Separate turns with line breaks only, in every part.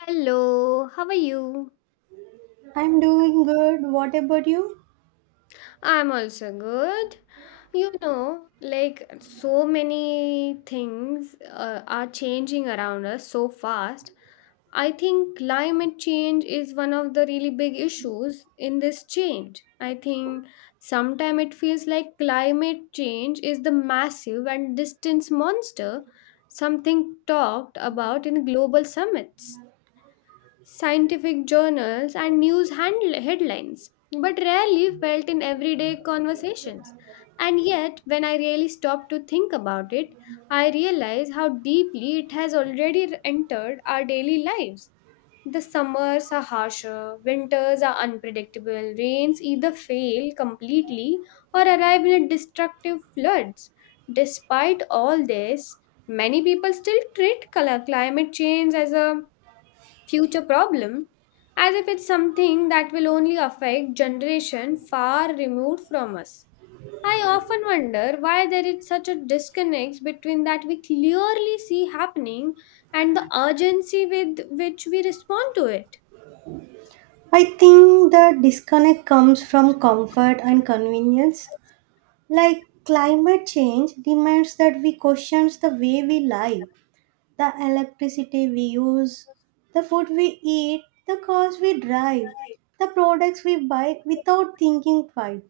Hello, how are you?
I'm doing good. What about you?
I'm also good. Like so many things are changing around us so fast. I think climate change is one of the really big issues in this change. I think sometimes it feels like climate change is the massive and distant monster, something talked about in global summits, scientific journals, and headlines, but rarely felt in everyday conversations. And yet, when I really stop to think about it, I realize how deeply it has already entered our daily lives. The summers are harsher, winters are unpredictable, rains either fail completely or arrive in a destructive floods. Despite all this, many people still treat climate change as a future problem, as if it's something that will only affect generation far removed from us. I often wonder why there is such a disconnect between that we clearly see happening and the urgency with which we respond to it.
I think the disconnect comes from comfort and convenience. Like climate change demands that we question the way we live, the electricity we use, the food we eat, the cars we drive, the products we buy without thinking twice.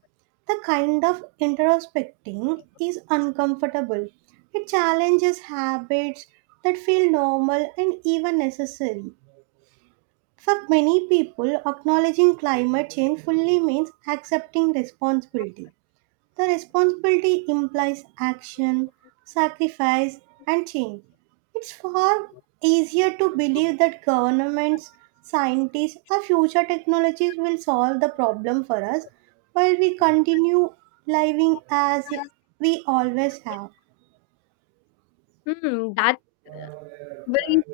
The kind of introspecting is uncomfortable. It challenges habits that feel normal and even necessary. For many people, acknowledging climate change fully means accepting responsibility. The responsibility implies action, sacrifice, and change. It's far easier to believe that governments, scientists, or future technologies will solve the problem for us while we continue living as we always have.
Hmm, that's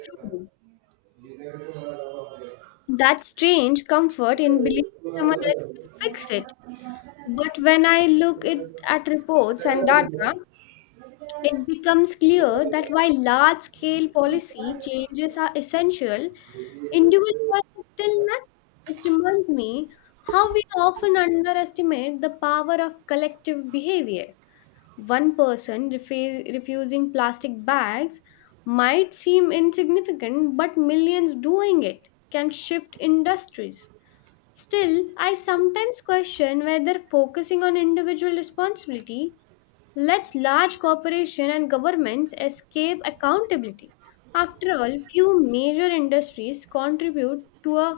true. That strange comfort in believing someone else will fix it. But when I look it at reports and data, it becomes clear that while large scale policy changes are essential, individual choice is still not. It reminds me how we often underestimate the power of collective behavior. One person refusing plastic bags might seem insignificant, but millions doing it can shift industries. Still, I sometimes question whether focusing on individual responsibility lets large corporations and governments escape accountability. After all, few major industries contribute to a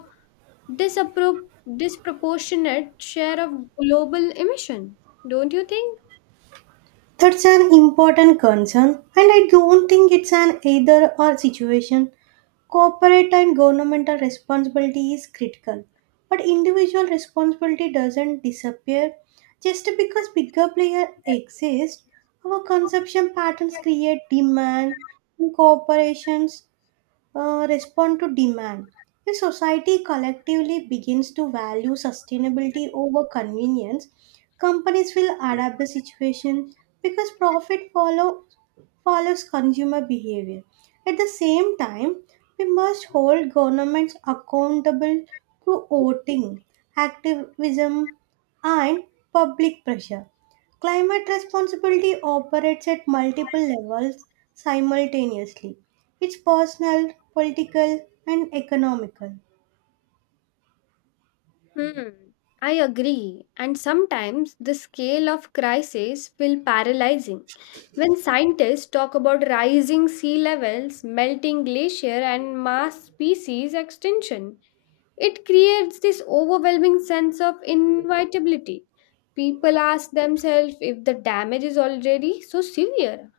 disappro- disproportionate share of global emission, don't you think?
That's an important concern, and I don't think it's an either or situation. Corporate and governmental responsibility is critical, but individual responsibility doesn't disappear just because bigger players exist. Our consumption patterns create demand in corporations respond to demand. If society collectively begins to value sustainability over convenience, companies will adapt the situation because profit follows consumer behavior. At the same time, we must hold governments accountable through voting, activism, and public pressure. Climate responsibility operates at multiple levels simultaneously. It's personal, political, and economical.
Hmm. I agree. And sometimes the scale of crisis will paralyzing. When scientists talk about rising sea levels, melting glacier and mass species extinction, it creates this overwhelming sense of inevitability. People ask themselves if the damage is already so severe,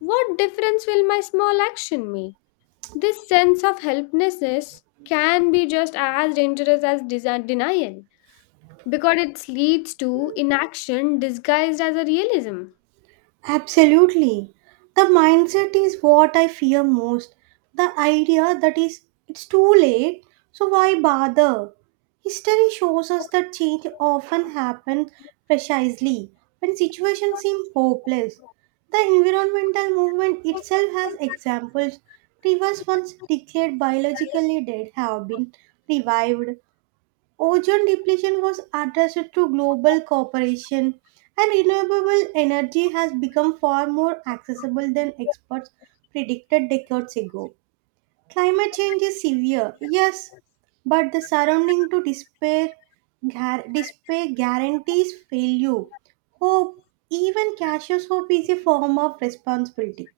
what difference will my small action make? This sense of helplessness can be just as dangerous as denial because it leads to inaction disguised as a realism.
Absolutely. The mindset is what I fear most. The idea that is it's too late, so why bother? History shows us that change often happens precisely when situations seem hopeless. The environmental movement itself has examples. Rivers once declared biologically dead have been revived. Ozone depletion was addressed through global cooperation, and renewable energy has become far more accessible than experts predicted decades ago. Climate change is severe, yes, but the surrounding to despair, despair guarantees failure. Hope, even cautious hope, is a form of responsibility.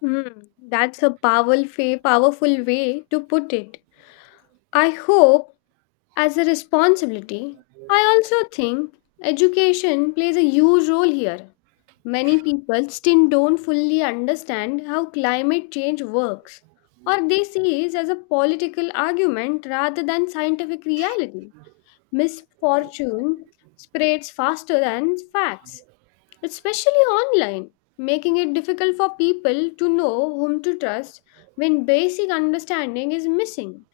Hmm, that's a powerful way to put it. I hope as a responsibility. I also think education plays a huge role here. Many people still don't fully understand how climate change works, or they see it as a political argument rather than scientific reality. Misfortune spreads faster than facts, especially online, making it difficult for people to know whom to trust. When basic understanding is missing,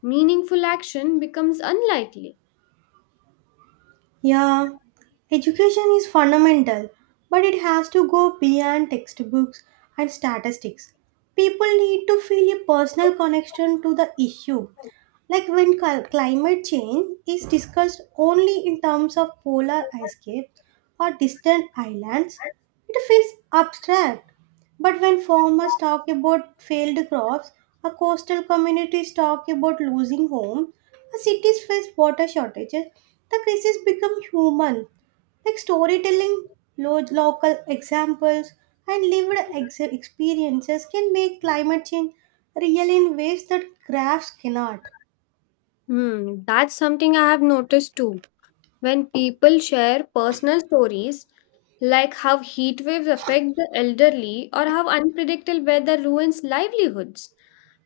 meaningful action becomes unlikely.
Yeah, education is fundamental, but it has to go beyond textbooks and statistics. People need to feel a personal connection to the issue. Like when climate change is discussed only in terms of polar ice caps or distant islands, it feels abstract. But when farmers talk about failed crops or coastal communities talk about losing homes, as cities face water shortages, the crisis become human, like storytelling, local examples, and lived experiences can make climate change real in ways that graphs cannot.
Hmm, that's something I have noticed too. When people share personal stories, like how heat waves affect the elderly or how unpredictable weather ruins livelihoods,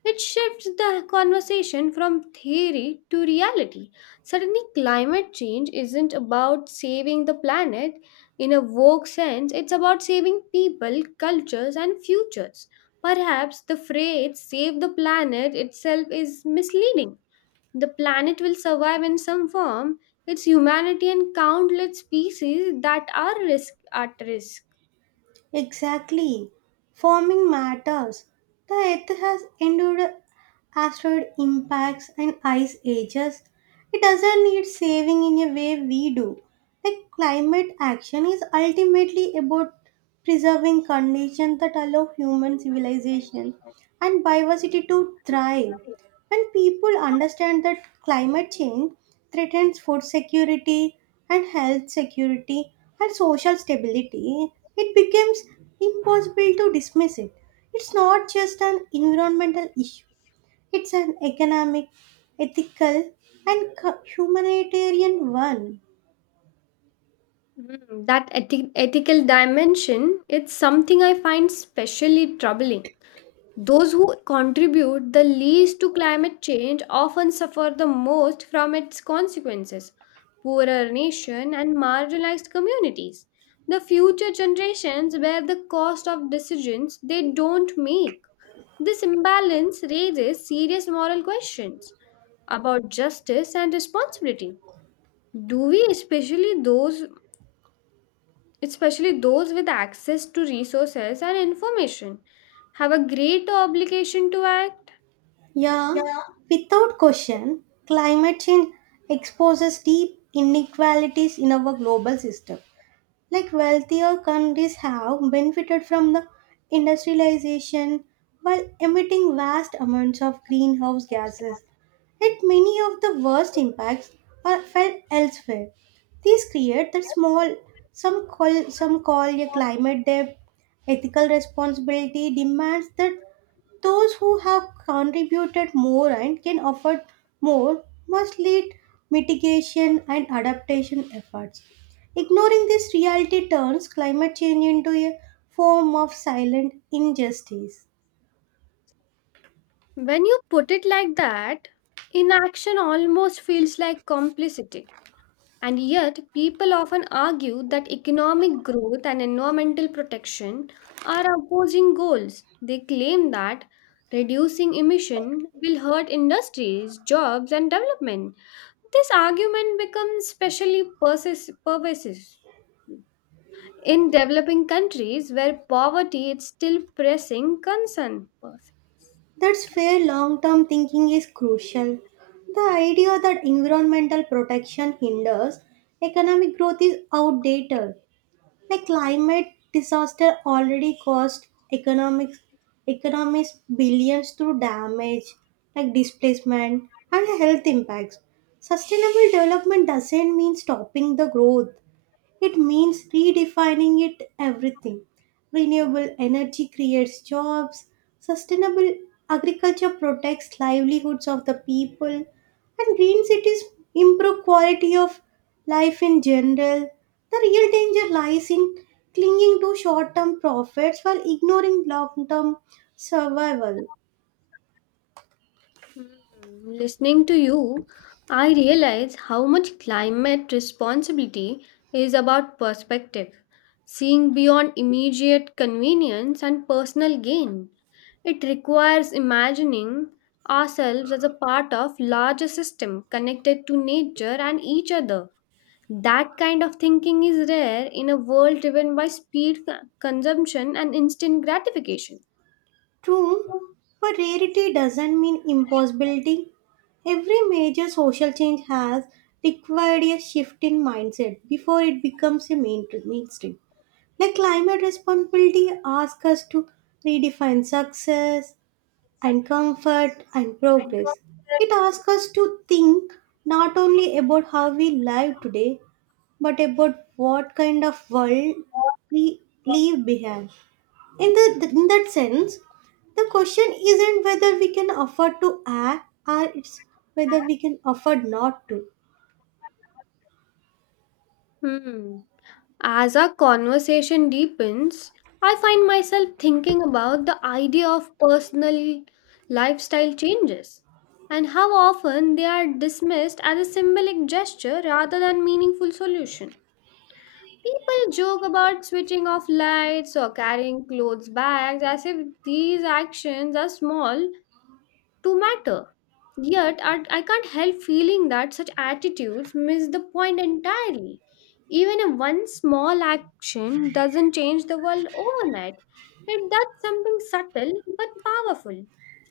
it shifts the conversation from theory to reality. Suddenly, climate change isn't about saving the planet in a woke sense, it's about saving people, cultures, and futures. Perhaps the phrase save the planet itself is misleading. The planet will survive in some form. It's humanity and countless species that are risk at risk.
Exactly. Forming matters. The Earth has endured asteroid impacts and ice ages. It doesn't need saving in a way we do. Like climate action is ultimately about preserving conditions that allow human civilization and biodiversity to thrive. When people understand that climate change threatens food security and health security and social stability, it becomes impossible to dismiss it. It's not just an environmental issue, it's an economic, ethical, and humanitarian one.
Mm, that ethical dimension, it's something I find specially troubling. Those who contribute the least to climate change often suffer the most from its consequences, poorer nation and marginalized communities. The future generations bear the cost of decisions they don't make. This imbalance raises serious moral questions about justice and responsibility. Do we especially those Especially those with access to resources and information, have a great obligation to act?
Yeah, without question, climate change exposes deep inequalities in our global system, like wealthier countries have benefited from the industrialization while emitting vast amounts of greenhouse gases, yet many of the worst impacts are felt elsewhere. These create the small, some call a climate debt. Ethical responsibility demands that those who have contributed more and can afford more must lead mitigation and adaptation efforts. Ignoring this reality turns climate change into a form of silent injustice.
When you put it like that, inaction almost feels like complicity. And yet, people often argue that economic growth and environmental protection are opposing goals. They claim that reducing emission will hurt industries, jobs, and development. This argument becomes especially pervasive in developing countries where poverty is still pressing concern.
That's where long term thinking is crucial. The idea that environmental protection hinders economic growth is outdated. Like climate disaster already cost economics economies billions through damage like displacement and health impacts. Sustainable development doesn't mean stopping the growth. It means redefining it everything. Renewable energy creates jobs, sustainable agriculture protects livelihoods of the people, and green cities improve quality of life in general. The real danger lies in clinging to short-term profits while ignoring long-term survival.
Mm, listening to you, I realize how much climate responsibility is about perspective, seeing beyond immediate convenience and personal gain. It requires imagining ourselves as a part of larger system connected to nature and each other. That kind of thinking is rare in a world driven by speed, consumption, and instant gratification.
True, but rarity doesn't mean impossibility. Every major social change has required a shift in mindset before it becomes a mainstream. Like climate responsibility asks us to redefine success and comfort and progress. It asks us to think not only about how we live today, but about what kind of world we leave behind. In that sense, the question isn't whether we can afford to act, or it's whether we can afford not to.
Hmm. As our conversation deepens, I find myself thinking about the idea of personal lifestyle changes and how often they are dismissed as a symbolic gesture rather than meaningful solution. People joke about switching off lights or carrying clothes bags as if these actions are small to matter. Yet, I can't help feeling that such attitudes miss the point entirely. Even if one small action doesn't change the world overnight, it does something subtle but powerful.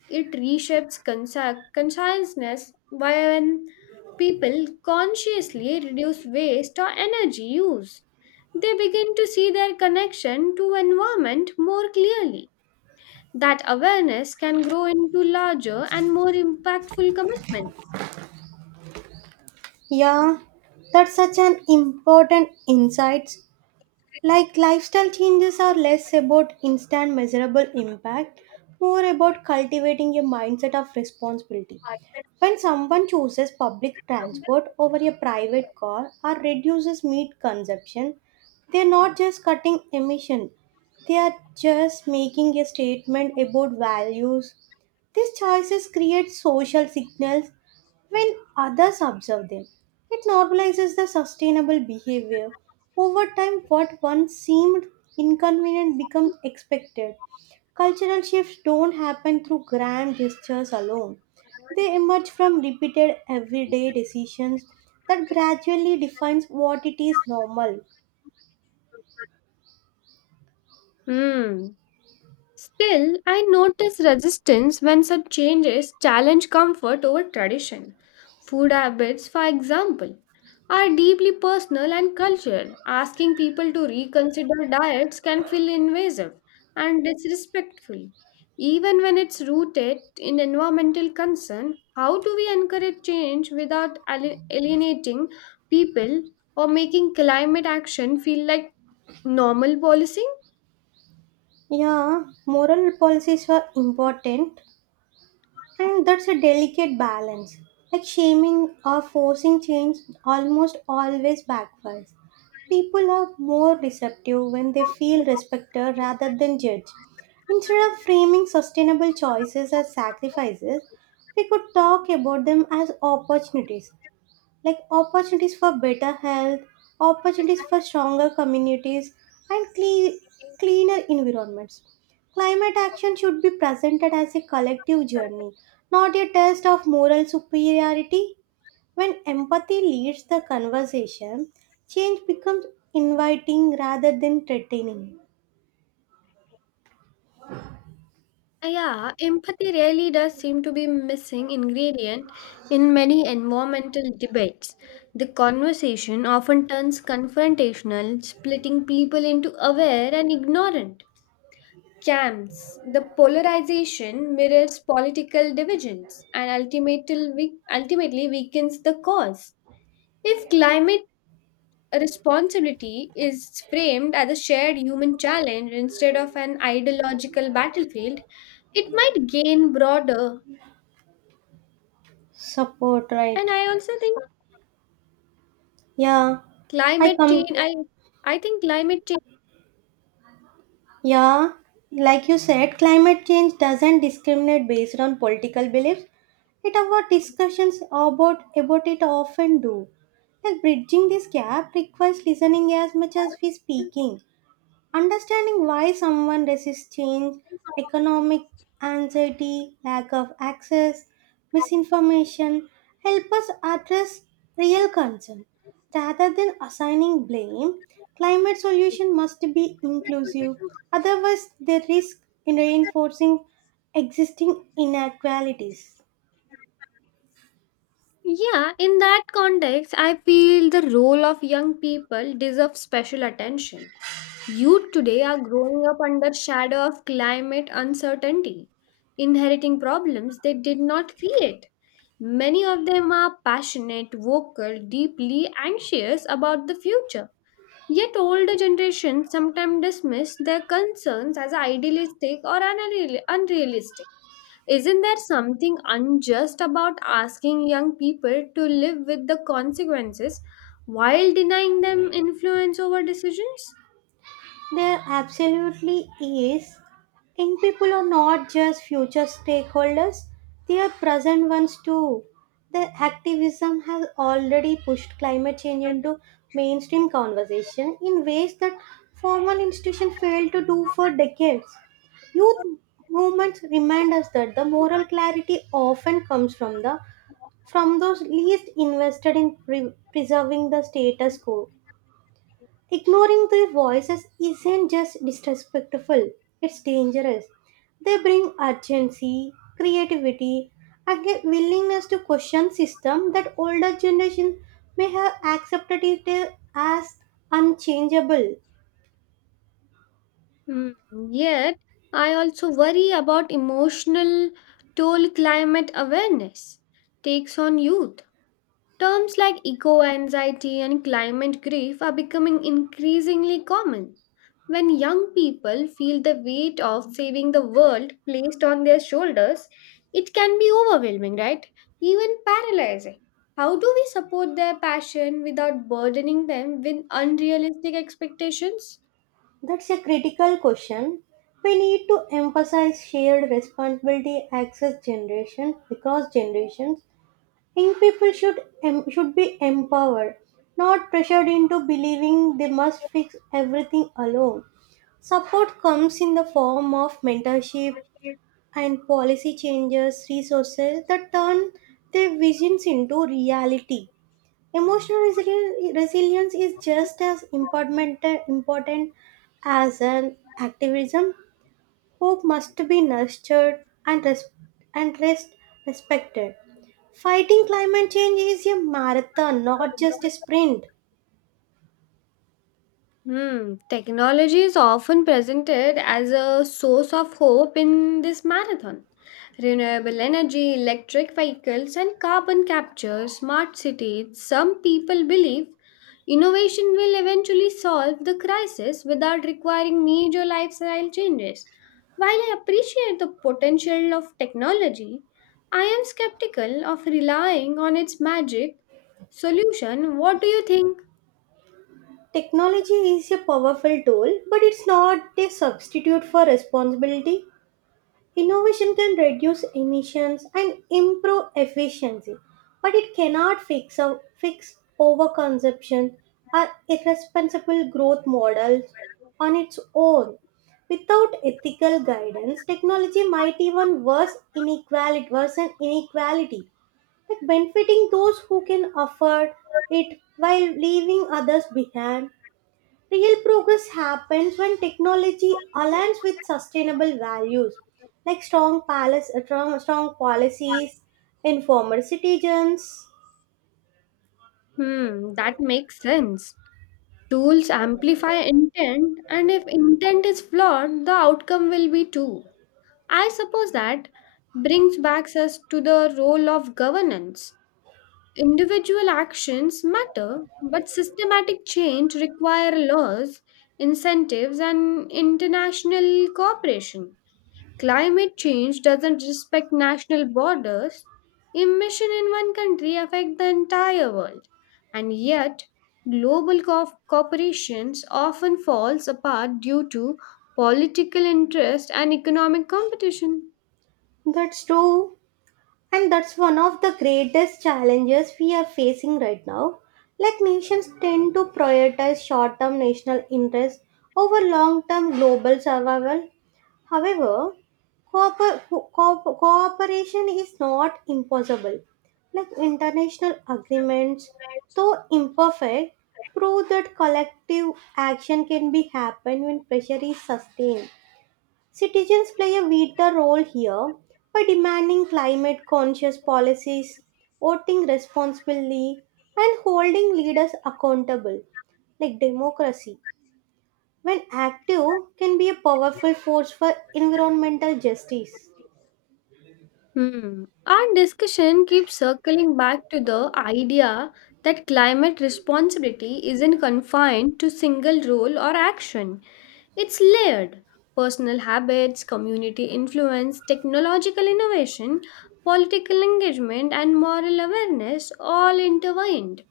It reshapes consciousness when people consciously reduce waste or energy use. They begin to see their connection to environment more clearly. That awareness can grow into larger and more impactful commitments.
Yeah, that's such an important insight. Like lifestyle changes are less about instant measurable impact, more about cultivating a mindset of responsibility. When someone chooses public transport over a private car or reduces meat consumption, they're not just cutting emission, they are just making a statement about values. These choices create social signals when others observe them, it normalizes the sustainable behavior. Over time, what once seemed inconvenient becomes expected. Cultural shifts don't happen through grand gestures alone. They emerge from repeated everyday decisions that gradually defines what it is normal.
Hmm. Still, I notice resistance when such changes challenge comfort over tradition. Food habits, for example, are deeply personal and cultural. Asking people to reconsider diets can feel invasive and disrespectful. Even when it's rooted in environmental concern, how do we encourage change without alienating people or making climate action feel like normal policy?
Yeah, moral policies were important. And that's a delicate balance. Like shaming or forcing change almost always backfires. People are more receptive when they feel respected rather than judged. Instead of framing sustainable choices as sacrifices, we could talk about them as opportunities, like opportunities for better health, opportunities for stronger communities, and cleaner environments. Climate action should be presented as a collective journey, not a test of moral superiority. When empathy leads the conversation, change becomes inviting rather than threatening.
Yeah, empathy really does seem to be missing ingredient in many environmental debates. The conversation often turns confrontational, splitting people into aware and ignorant camps. The polarization mirrors political divisions and ultimately weakens the cause. If climate a responsibility is framed as a shared human challenge instead of an ideological battlefield, it might gain broader.
Support,
And
right?
I also think
Yeah, I
climate change.
come.
I think climate change.
Yeah, like you said, climate change doesn't discriminate based on political beliefs. It our discussions about it often do. Like bridging this gap requires listening as much as we speaking. Understanding why someone resists change, economic anxiety, lack of access, misinformation, help us address real concern. Rather than assigning blame, climate solution must be inclusive. Otherwise, they risk reinforcing existing inequalities.
Yeah, in that context, I feel the role of young people deserves special attention. Youth today are growing up under shadow of climate uncertainty, inheriting problems they did not create. Many of them are passionate, vocal, deeply anxious about the future. Yet older generations sometimes dismiss their concerns as idealistic or unrealistic. Isn't there something unjust about asking young people to live with the consequences while denying them influence over decisions?
There absolutely is. Young people are not just future stakeholders, they are present ones too. Their activism has already pushed climate change into mainstream conversation in ways that formal institutions failed to do for decades. Youth movements remind us that the moral clarity often comes from the from those least invested in preserving the status quo. Ignoring their voices isn't just disrespectful, it's dangerous. They bring urgency, creativity, and a willingness to question systems that older generation may have accepted it as unchangeable.
Hmm, yet, I also worry about emotional toll climate awareness takes on youth. Terms like eco anxiety and climate grief are becoming increasingly common. When young people feel the weight of saving the world placed on their shoulders, it can be overwhelming, right? Even paralyzing. How do we support their passion without burdening them with unrealistic expectations?
That's a critical question. We need to emphasize shared responsibility across generations. Young people should be empowered, not pressured into believing they must fix everything alone. Support comes in the form of mentorship and policy changes, resources that turn their visions into reality. Emotional resilience is just as important as an activism. Hope must be nurtured and rest respected. Fighting climate change is a marathon, not just a sprint.
Hmm, technology is often presented as a source of hope in this marathon. Renewable energy, electric vehicles, and carbon capture, smart cities. Some people believe innovation will eventually solve the crisis without requiring major lifestyle changes. While I appreciate the potential of technology, I am skeptical of relying on its magic solution. What do you think?
Technology is a powerful tool, but it's not a substitute for responsibility. Innovation can reduce emissions and improve efficiency, but it cannot fix overconsumption or irresponsible growth models on its own. Without ethical guidance, technology might worsen inequality, like benefiting those who can afford it while leaving others behind. Real progress happens when technology aligns with sustainable values, like strong policies, informed citizens.
Hmm, that makes sense. Tools amplify intent, and if intent is flawed, the outcome will be too. I suppose that brings back us to the role of governance. Individual actions matter, but systematic change require laws, incentives, and international cooperation. Climate change doesn't respect national borders. Emission in one country affect the entire world. And yet, global corporations often falls apart due to political interest and economic competition.
That's true. And that's one of the greatest challenges we are facing right now. Like nations tend to prioritize short term national interests over long term global survival. However, cooperation is not impossible. Like international agreements, though imperfect, prove that collective action can be happen when pressure is sustained. Citizens play a vital role here by demanding climate conscious policies, voting responsibly, and holding leaders accountable, like democracy, when active, can be a powerful force for environmental justice.
Hmm. Our discussion keeps circling back to the idea that climate responsibility isn't confined to single role or action. It's layered, personal habits, community influence, technological innovation, political engagement, and moral awareness all intertwined.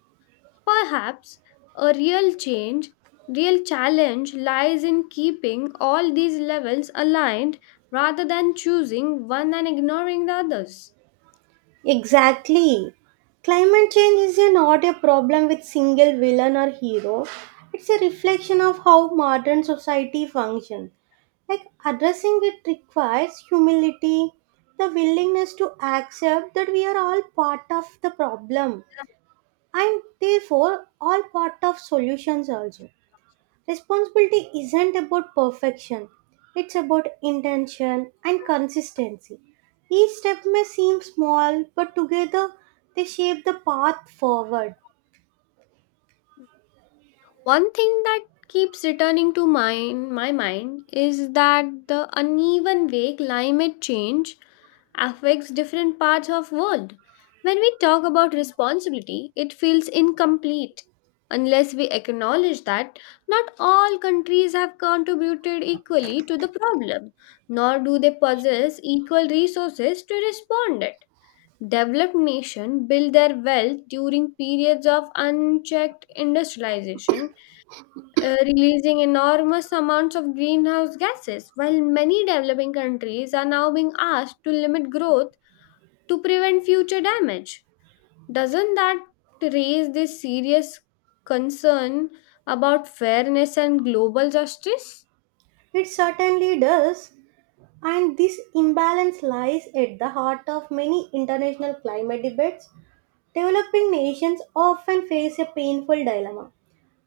Perhaps a real change, real challenge lies in keeping all these levels aligned rather than choosing one and ignoring the others.
Exactly. Climate change is not a problem with single villain or hero. It's a reflection of how modern society functions. Like addressing it requires humility, the willingness to accept that we are all part of the problem and therefore all part of solutions also. Responsibility isn't about perfection, it's about intention and consistency. Each step may seem small, but together they shape the path forward.
One thing that keeps returning to mind, my mind is that the uneven way climate change affects different parts of world. When we talk about responsibility, it feels incomplete unless we acknowledge that not all countries have contributed equally to the problem, nor do they possess equal resources to respond it. Developed nations build their wealth during periods of unchecked industrialization, releasing enormous amounts of greenhouse gases, while many developing countries are now being asked to limit growth to prevent future damage. Doesn't that raise this serious concern about fairness and global justice?
It certainly does, and this imbalance lies at the heart of many international climate debates. Developing nations often face a painful dilemma.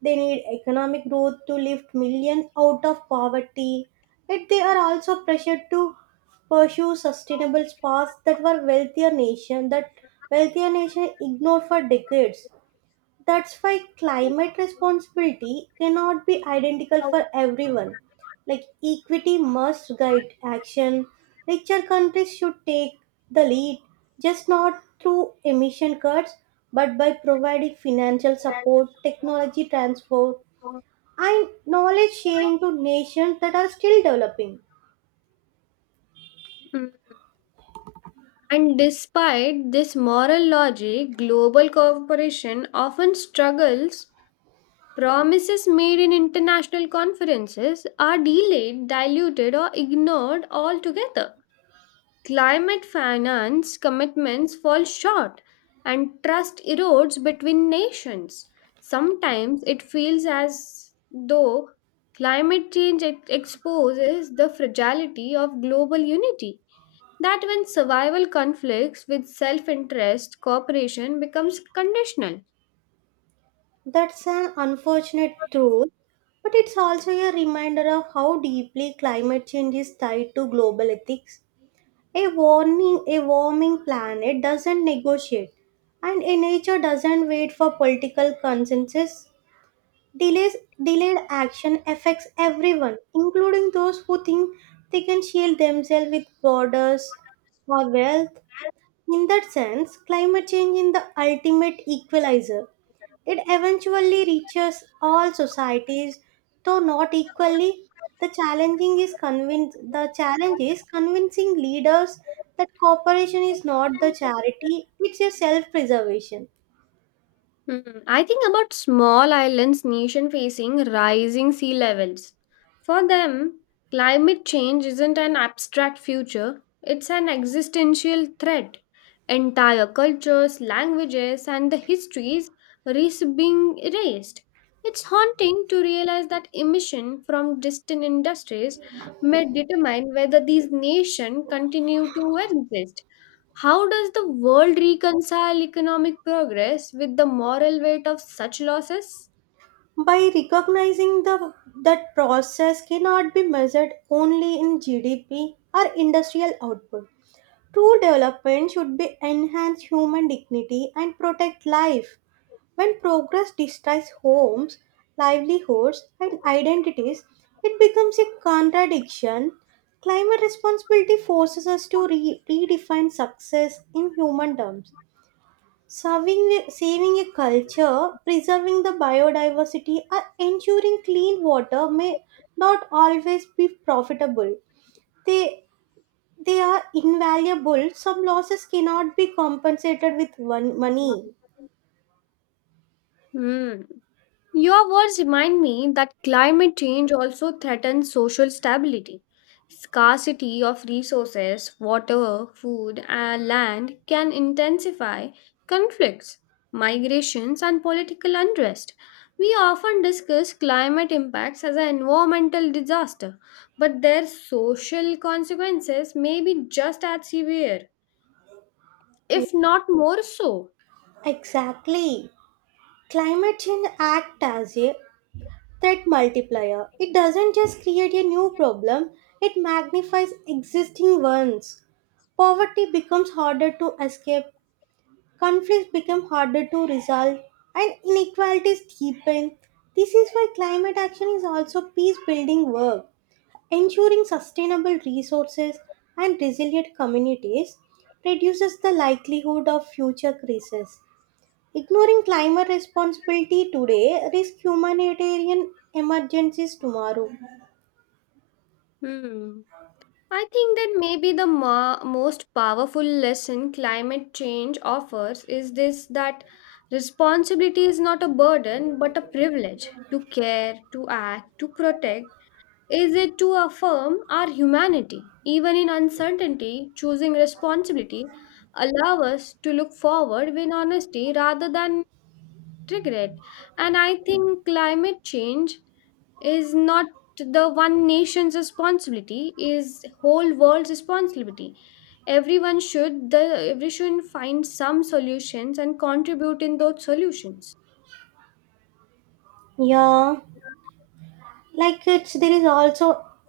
They need economic growth to lift millions out of poverty, yet they are also pressured to pursue sustainable paths that were wealthier nation that wealthier nation ignored for decades. That's why climate responsibility cannot be identical for everyone. Like equity must guide action. Richer countries should take the lead, just not through emission cuts, but by providing financial support, technology transfer, and knowledge sharing to nations that are still developing.
Mm. And despite this moral logic, global cooperation often struggles. Promises made in international conferences are delayed, diluted, or ignored altogether. Climate finance commitments fall short and trust erodes between nations. Sometimes it feels as though climate change exposes the fragility of global unity, that when survival conflicts with self interest, cooperation becomes conditional.
That's an unfortunate truth, but it's also a reminder of how deeply climate change is tied to global ethics. A warming planet doesn't negotiate, and a nature doesn't wait for political consensus. Delays, delayed action affects everyone, including those who think they can shield themselves with borders or wealth. In that sense, climate change is the ultimate equalizer. It eventually reaches all societies, though not equally. The challenging is convince the challenge is convincing leaders that cooperation is not the charity, it's a self-preservation.
Hmm, I think about small islands nation facing rising sea levels. For them, climate change isn't an abstract future, it's an existential threat. Entire cultures, languages, and the histories risk being erased. It's haunting to realize that emission from distant industries may determine whether these nations continue to exist. How does the world reconcile economic progress with the moral weight of such losses?
By recognizing the that process cannot be measured only in GDP or industrial output. True development should be enhance human dignity and protect life. When progress destroys homes, livelihoods, and identities, it becomes a contradiction. Climate responsibility forces us to redefine success in human terms. Saving a culture, preserving the biodiversity, or ensuring clean water may not always be profitable. They, they are invaluable. Some losses cannot be compensated with one money.
Hmm. Your words remind me that climate change also threatens social stability. Scarcity of resources, water, food, and land can intensify conflicts, migrations, and political unrest. We often discuss climate impacts as an environmental disaster, but their social consequences may be just as severe,
Yeah,
if not more so.
exactly. Climate change acts as a threat multiplier. It doesn't just create a new problem, it magnifies existing ones. Poverty becomes harder to escape, conflicts become harder to resolve, and inequalities deepen. This is why climate action is also peace building work, ensuring sustainable resources and resilient communities reduces the likelihood of future crises. Ignoring climate responsibility today risks humanitarian emergencies tomorrow.
Hmm. I think that maybe the most powerful lesson climate change offers is this, that responsibility is not a burden but a privilege to care, to act, to protect. Is it to affirm our humanity? Even in uncertainty, choosing responsibility allow us to look forward with honesty rather than regret. And I think climate change is not the one nation's responsibility, is whole world's responsibility. everyone should the Everyone should find some solutions and contribute in those solutions.
Yeah, like it's there is also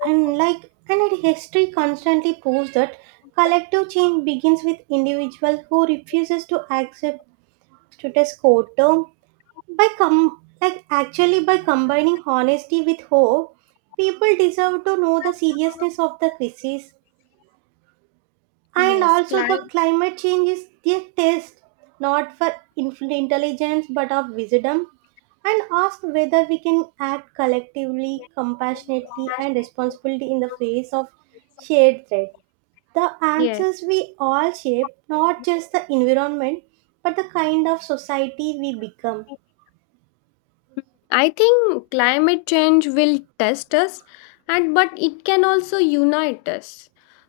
and like and it- history constantly proves that collective change begins with individual who refuses to accept status quo. Term. By combining honesty with hope, people deserve to know the seriousness of the crisis. And
Yes,
also, the
climate.
climate change is the test not for infinite intelligence but of wisdom. And ask whether we can act collectively, compassionately, and responsibly in the face of shared threat. The
Yeah,
answers we all shape, not just the environment, but the kind of society we become.
I think climate change will test us, and but it can also unite us.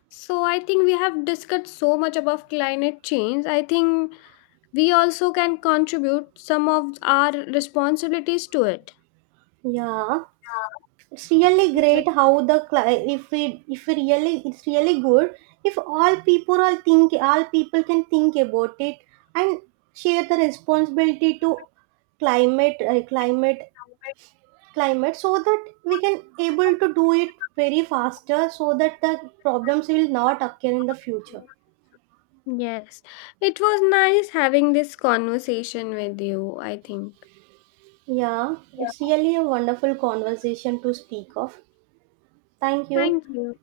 So I think we have discussed so much about climate change. I think we also can contribute some of our responsibilities to it.
Yeah. It's really great how the cli- if we really, it's really good if all people all think all people can think about it and share the responsibility to climate uh, climate climate, so that we can able to do it very faster, so that the problems will not occur in the future.
Yes. It was nice having this conversation with you, I think.
Yeah, it's really a wonderful conversation to speak of. Thank you.
Thank you.